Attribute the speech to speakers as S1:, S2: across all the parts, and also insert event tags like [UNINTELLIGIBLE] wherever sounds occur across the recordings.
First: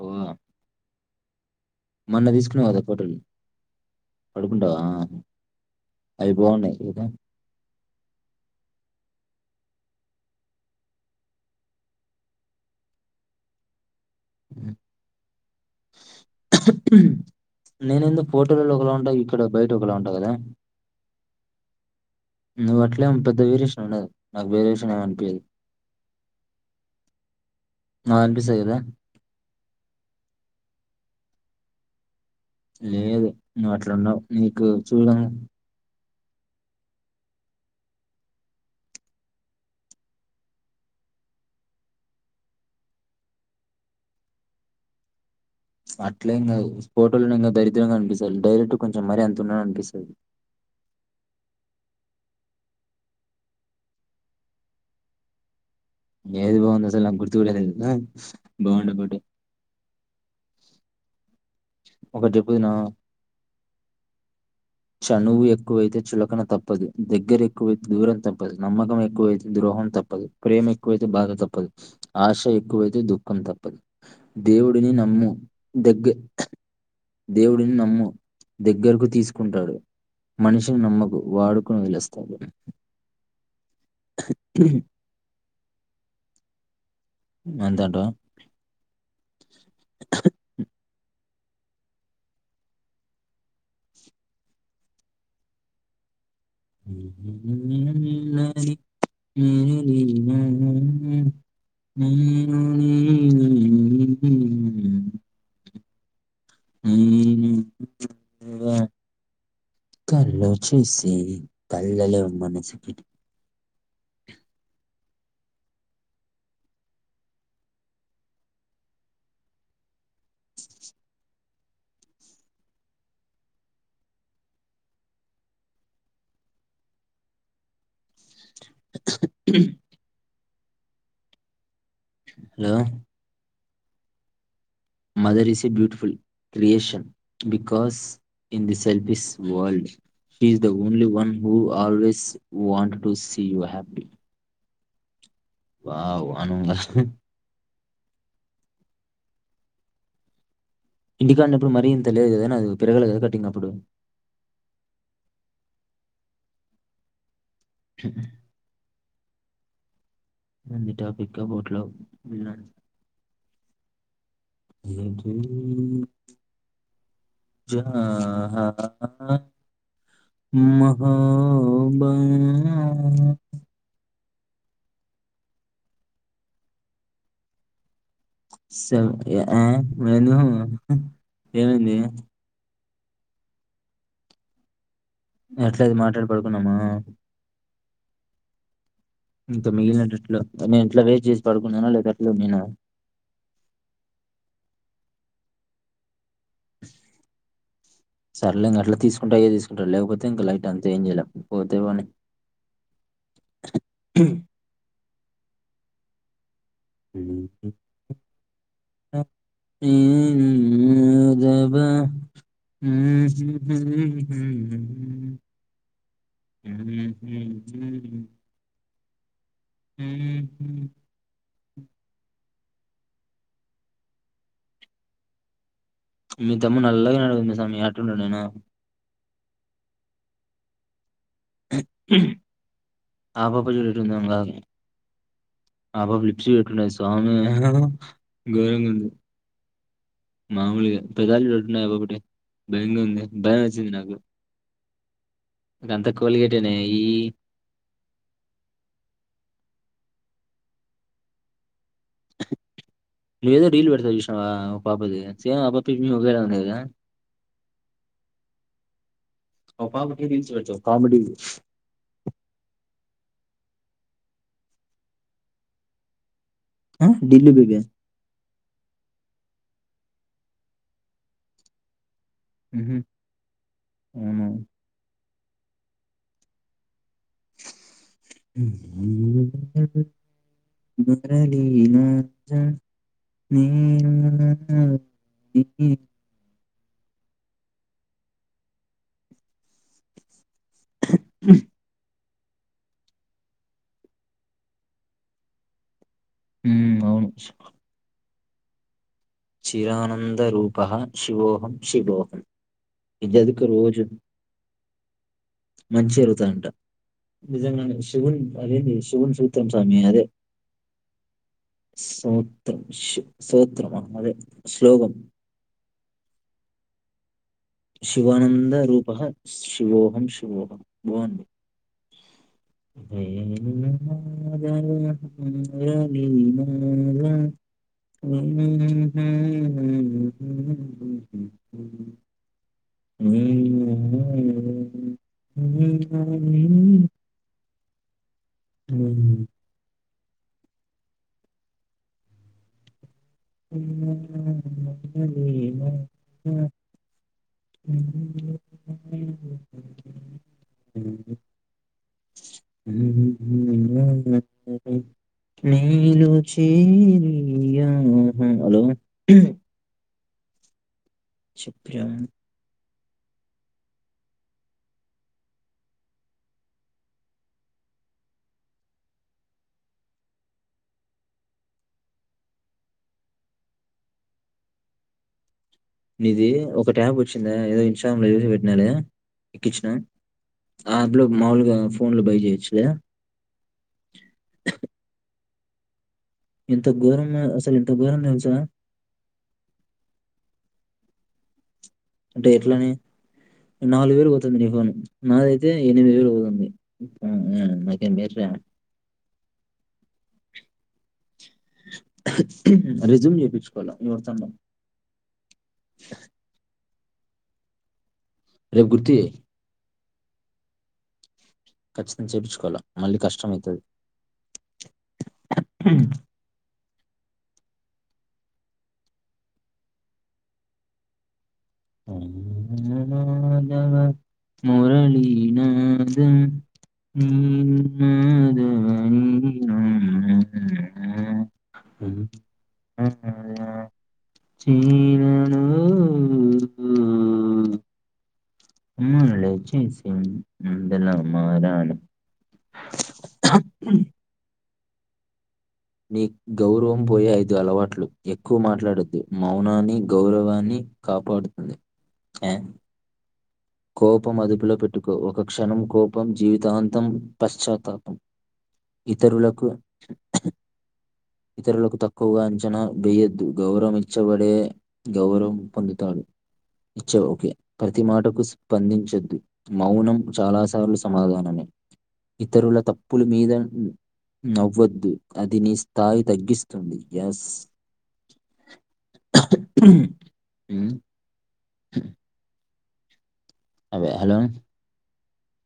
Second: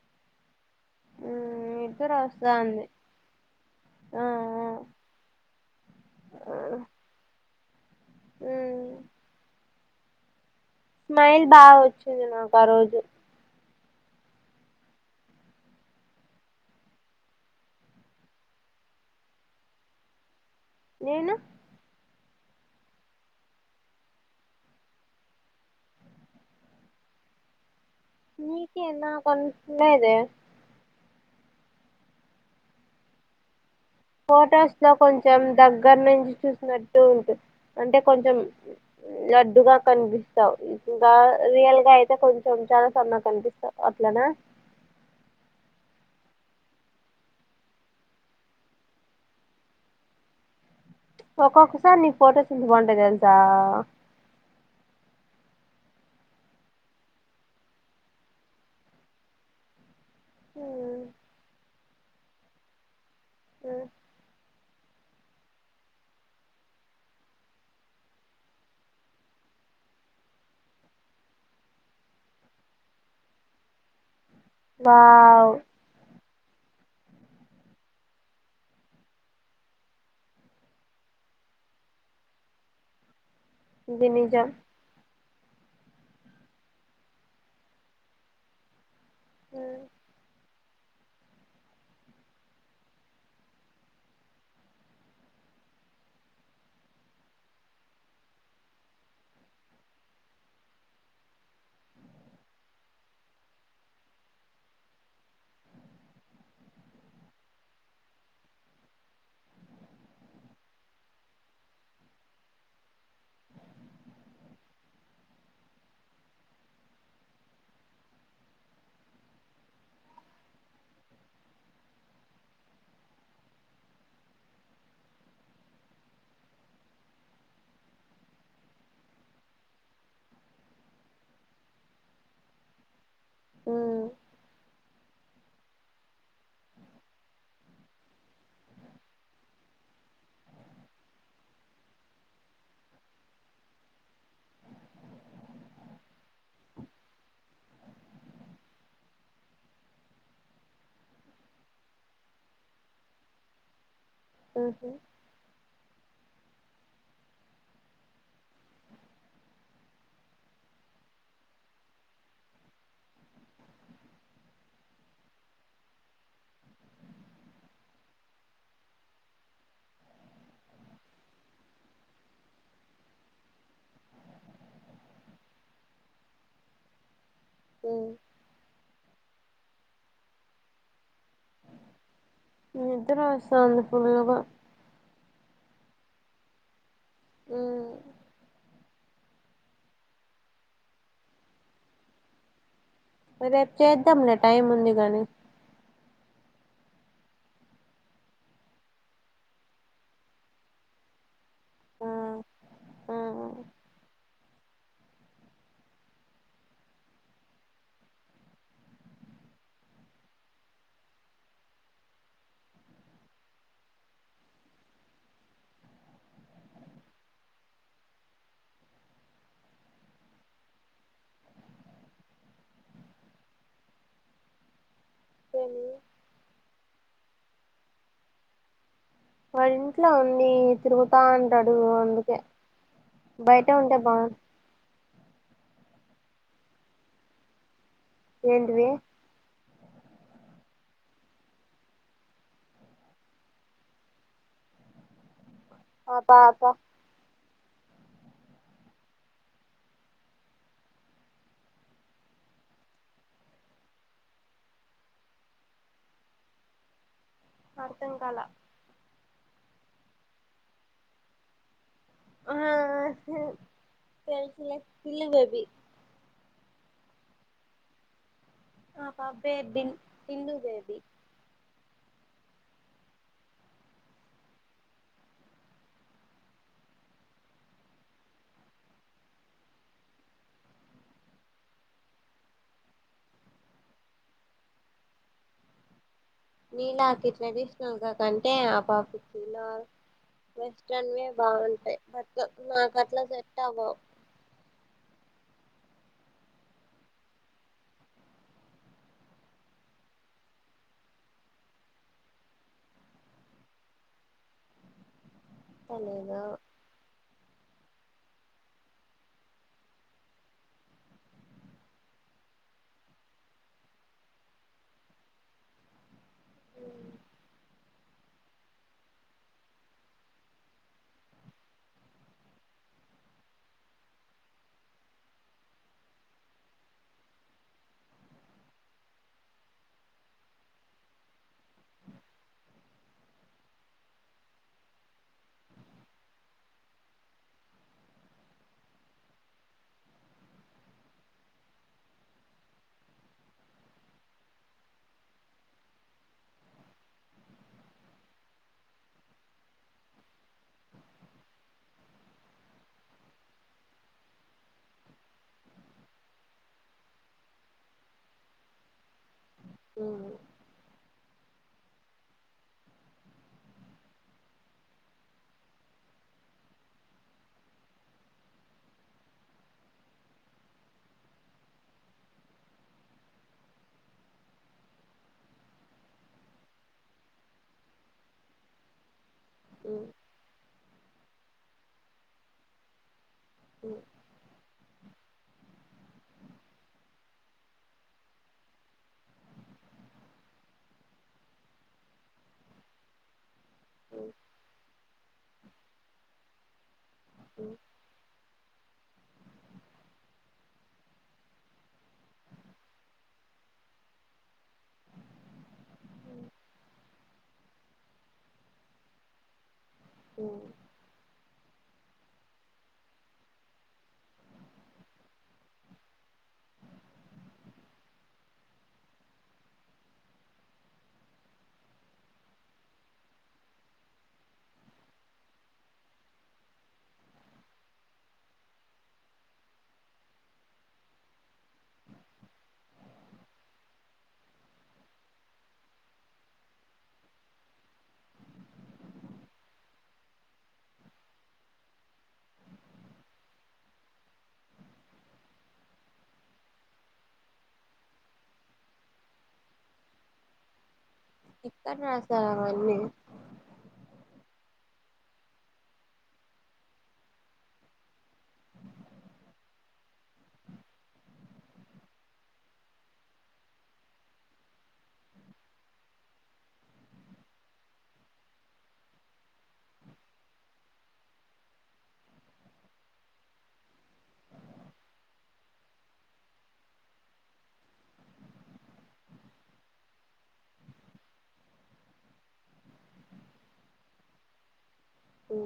S1: పోద్దాం
S2: నిద్దర
S1: మొన్న తీసుకున్నావు కదా
S2: వస్తాంది
S1: కోటలు
S2: ఆ
S1: పడుకుంటావా అవి బాగున్నాయి లేదా
S2: హ్మ్ స్మైల్ బాగా వచ్చింది నాకు ఆ రోజు
S1: నేను ఏంది ఫోటోలలో ఒకలా ఉంటా ఇక్కడ బయట ఒకలా ఉంటా కదా
S2: నేను
S1: నువ్వు అట్లేం పెద్ద వేరియేషన్ ఉండదు నాకు వేరియేషన్ ఏమీ అనిపీయదు
S2: నీకే నా కని లేదే
S1: లేదు నువ్వు అట్లున్నావు. నీకు
S2: ఫొటోస్ లో
S1: చూడడం
S2: కొంచెం దగ్గర నున్ చూసినట్టు ఉంటు అంటే కొంచెం లడ్డుగా కనిపిస్తావు ఇంకా రియల్గా అయితే కొంచెం చాలా సన్న కనిపిస్తావు అట్లనా
S1: అట్లే యేంకాద ఫోటోలను ఇంకా దరిద్రంగా కనిపిస్తుంది డైరెక్ట్ కొంచెం మరీ అంత ఉన్నాని అనిపిస్తుంది
S2: ఒక్కొక్కసారి నీ ఫోటోస్ ఎంత బాగుంటాయి తెలుసా
S1: ఏది బాగుంది అసలు నా గుర్తు కూడ లేదు బాగుండ ఫోటో
S2: హ్మ్మ్
S1: ఒకటి చెప్పుదున
S2: హ్మ్
S1: చనువు ఎక్కువైతే చులకన తప్పదు దగ్గర ఎక్కువైతే దూరం తప్పదు నమ్మకం ఎక్కువైతే ద్రోహం తప్పదు ప్రేమ ఎక్కువైతే బాధ తప్పదు ఆశ ఎక్కువైతే దుఃఖం తప్పదు దేవుడిని నమ్ము
S2: వావ్
S1: దగ్గ దేవుడిని నమ్ము దగ్గరకు తీసుకు కుంటాడు మనిషిని నమ్మకు వాడుకుని వదిలేస్తాడు
S2: ఇది నిజం
S1: ఎంతంటా
S2: హ్మ్
S1: మ్మ్ మ్మ్ మ్మ్ మ్మ్ మ్మ్ మ్మ్ మ్మ్ కళ్ళ చూసి కళ్ళలో మనసుకి hello
S2: hmm
S1: mother is a beautiful creation because in the selfish world she is the only one who always want to see you happy wow అనుందా ఇంటి కాడునప్పుడు మరి ఇంత లేదు కద నాది పేరగల కదా కటింగ్ అప్పుడు
S2: హు హ్మ్
S1: ముంది టాపిక్ అబౌట్ లవ్ [INAUDIBLE] మొహబా
S2: ఉమ్
S1: [UNINTELLIGIBLE]
S2: నిద్రొస్తా ఉంది ఫుల్ల్గా
S1: ఎట్లైత్ మాట్లాడి పడుకున్నామా
S2: హ్మ్
S1: నీతో మిగిలిన ట్విస్టులు నేన్ ఎట్లా వేస్ట్ చేసి పడుకున్నాన లేక అట్లే ఉన్నినా
S2: మరి రేప్ చేద్దాంలే టైం ఉంది గానీ
S1: సర్లే ఇంక అట్లే తీసుకుంటా యే తీసుకుంట లేకపోతే ఇంకా లైట్ అంతా ఏం చేయలే పోతే పోనీ
S2: ఆ
S1: హమ్
S2: ఏమీ
S1: మీ తమ్ముడు నల్లగ అయినాడు సామీ ఆటంటే నాయనా
S2: వాడు ఇంట్లో ఉంది తిరుగు తా అంటాడు అందుకే
S1: ఆ పాప
S2: బయట ఉంటే బా
S1: మా పాప లిఫ్ట్ చేయట్లే స్వామి గోరంగ
S2: ఏంటివి
S1: ఉంది మామూలుగా పెదాలు చటున్నాయి ఒకటి భయంగా ఉంది భయం వేసింది నాకు అంతా
S2: ఆ పాప
S1: కోలిగేటేనాయె ఈ ను ఏదో రీల్ పెట్టిన చూసినావ ఒక పాపది సేమ్ ఆ పాప ఈ పిల్ల ఒకేలా ఉన్నారు కధ
S2: అర్థం కాల
S1: ఒ పాపది రీల్స్ పెడ్తవు కామెడీ
S2: ఆ తెల్సు లే పిల్ల బేబి
S1: హ ఢిల్లీ బేబా
S2: ఆ పాప పేరు సింధు బేబీ
S1: మ్ హు అవునా గురళ రాజ న
S2: నీలాకి ఇట్లా సినల్గా కంటే ఆ పాపు చలా వెస్టన్ే బాగుంటాయి బట్ మాకట్లా సెట్ అవ్వవు
S1: హు అవును చిరానందరూపహ శివోహం శివోహం ఇది చదువుకో రోజు మంచి
S2: తెలీదు
S1: జరుగుతాది అంట నిజంగా శవున్ అదంది శిగున్ సూత్రం స్వామి అదే స్ూత్రం స్ూత్రమా అదే శ్లోకం
S2: హు
S1: శివానందూపః శివోహం శివోహం ఆ హ ఆ హలో
S2: మ్
S1: చెప్యా ఇది ఒక ట్యాబ్ వచ్చిందా ఏదో ఇన్స్టాగ్రామ్ లో చుసి పెట్టినారు ఎక్కిచ్చిన
S2: మ్
S1: ఆప్ లో మాములుగా ఫోన్లు బై చేయొచ్చు కదా
S2: ఓ
S1: ఎంత ఘోరం అసలు ఎంత ఘోరం తెలుసా అంటే ఎట్లని నాలుగు
S2: మ్
S1: వేలు పోతుంది ని ఫోన్ నాదైతే ఎనిమిది వేలు పోతుంది మ్ హు అయితే బెటర్ ఏ రెజూమ్ చేయిించుకోవాల ఎవరితోన్నా రేపు గుర్తి
S2: ఓ
S1: ఖచ్చితంగా చేపించుకోవాలా మళ్ళీ కష్టము అవుతుంది పాండురంగనాథ మురళి నాద వేణుమాదవ్ చీరలో [UNINTELLIGIBLE] మారాను మీ గౌరవం పోయే ఐదు అలవాట్లు ఎక్కువ మాట్లాడొద్దు మౌనాన్ని గౌరవాన్ని కాపాడుతుంది
S2: ఎక్కడ రాశారు
S1: ఏ?
S2: అవన్నీ
S1: కోపం అదుపులో పెట్టుకో ఒక క్షణం కోపం జీవితాంతం పశ్చాత్తాపం ఇతరులకు ఇతరులకు తక్కువగా అంచనా వేయొద్దు గౌరవం ఇచ్చబడే గౌరవం పొందుతాడు ఇచ్చే ఒకే ప్రతి మాటకు స్పందించద్దు మౌనం చాలా సార్లు సమాధానమే ఇతరుల తప్పుల మీద నవ్వద్దు అది నీ స్ స్థాయి తగ్గిస్తుంది ఎస్ ఆ అదే హలో
S2: ఊ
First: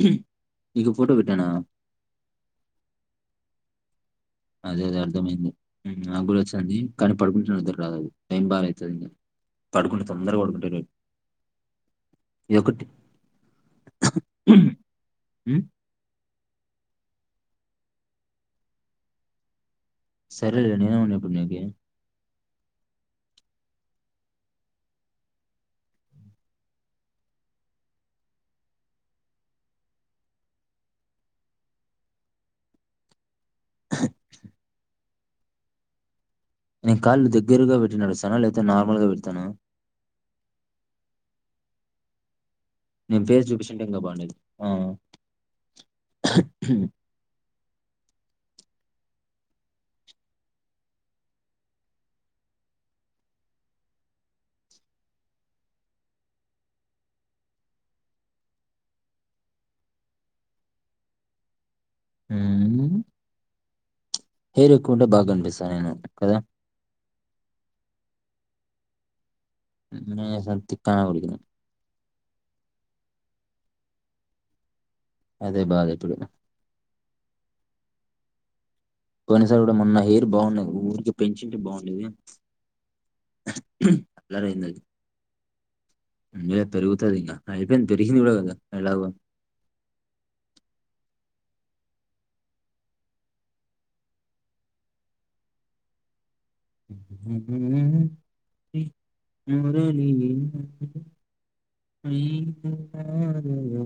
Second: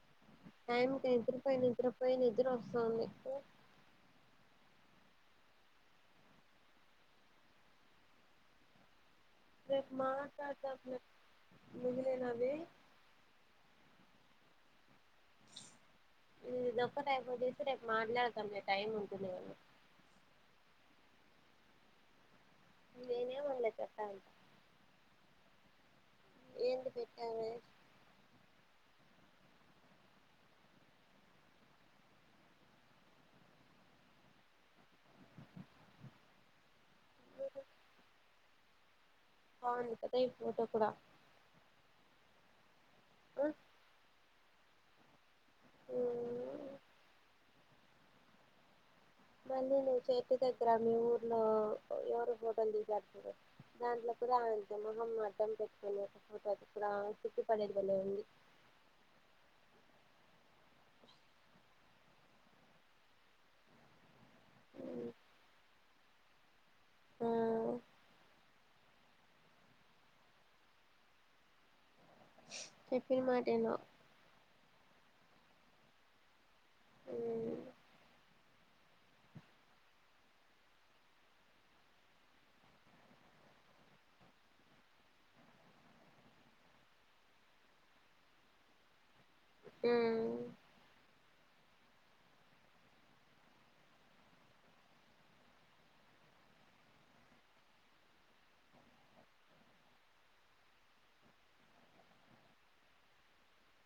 S1: హ
S2: టైమ్ కి నిద్ర పోయి నిద్ర పోయి ని నిద్రొస్తోంది
S1: అదే అదే అర్థమైంది నా గూడ వస్తాంది కానీ పడుకుంటే నిద్ర రాదు టైం బాగా అవుతుంది
S2: రేపు మాట్లాడదాంలే మిగిలినవి
S1: హఉ ఉ
S2: ఇది ఒక్కటి అయిపోజేసి రేపు మాట్లాడతాంలే టైం ఉంటుంది కదా
S1: సరేలే నేను ఏమన్నా ఇప్పుడు నీకి
S2: నేనేమన్లే ఏంటి పెట్టావే
S1: అహ అహ్ నేను కాళ్లు దగ్గరగా పెట్టి నడుస్తాన లేద్ లేదా నార్మల్గా పెడుత
S2: బాగుంది కదా ఈ ఫోటో కూడా
S1: నేన్ ఫేస్
S2: ఆ
S1: చూపించింటే ఇంకా బాగుండేది ఆ అహ్ అ
S2: మళ్ళీ నువ్వు చెట్టు దగ్గర మీ ఊర్లో ఎవరు ఫోటోలు తీసినారు దాంట్లో కూడా అంతే మొహం అడ్డం పెట్టుకుని ఒక ఫోటో అది కూడా సిగ్గు పడేది భలే ఉంది
S1: ఊమ్ హెయిర్ ఎక్కవుంటే బాగా కనిపిస్తా నేను కదా
S2: ఆ
S1: ఎందుకిలాఏసావ్ తిట్టా నా కొడుకుని
S2: చెప్పిన మాట విను
S1: అదే బాధ ఇప్పుడు
S2: ఉమ్
S1: పొయినసారి కూడా మొన్న హెయిర్ బాగున్నది ఊరికి పెంచుంటే బాగుండేది అల్లరి అయింది అది ఇంగా పెరుగుతది ఇంగ అయిపోయింది పెరిగింది కూడా కదా ఎలాగో
S2: ఊ
S1: ఉ హు హు ఉ మురళి నాద వేణుమాధవ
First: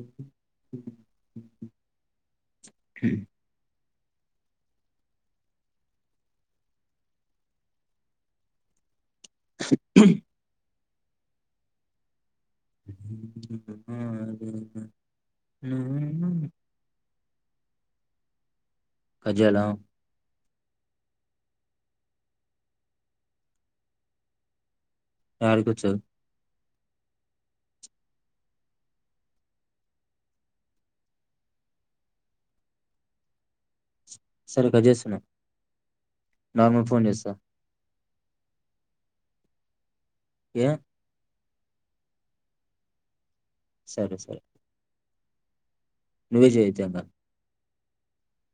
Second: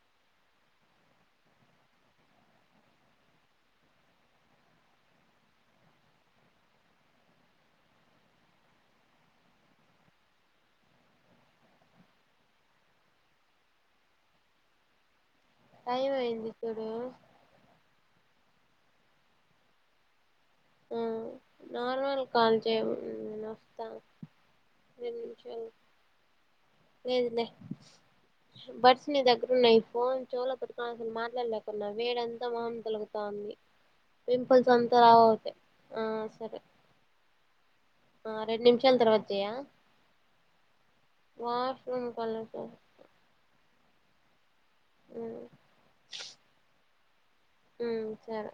S2: టైం
S1: నాదం
S2: అయింది ఇప్పుడు
S1: కజ్జేయలా
S2: హ్మ్ నార్మల్ కాల్ చెయ్ నేనొస్త
S1: యాడికొచ్చావ్
S2: లేదులే బడ్స్ నీ దగ్గరున్నాయి ఫోన్ చెవ్లో పేట్టుకొన మాట్లాడలేకున్నా వేడంతా మొహం తలుగుతాంది
S1: సరే
S2: పింపుల్స్
S1: కట్
S2: అంత
S1: చేస్తున్నా
S2: రావు ఓకె
S1: నార్మల్ ఫోన్ చేస్తా
S2: ఆ రెండు నిమిషాలు తర్వాత చేయ్ ఆ
S1: ఏ
S2: వాష్ రూమ్ కొల [UNINTELLIGIBLE]
S1: సరే సరే
S2: హ్మ్
S1: నువ్వే చెయ్ వచ్చాక
S2: హ్మ్ సరే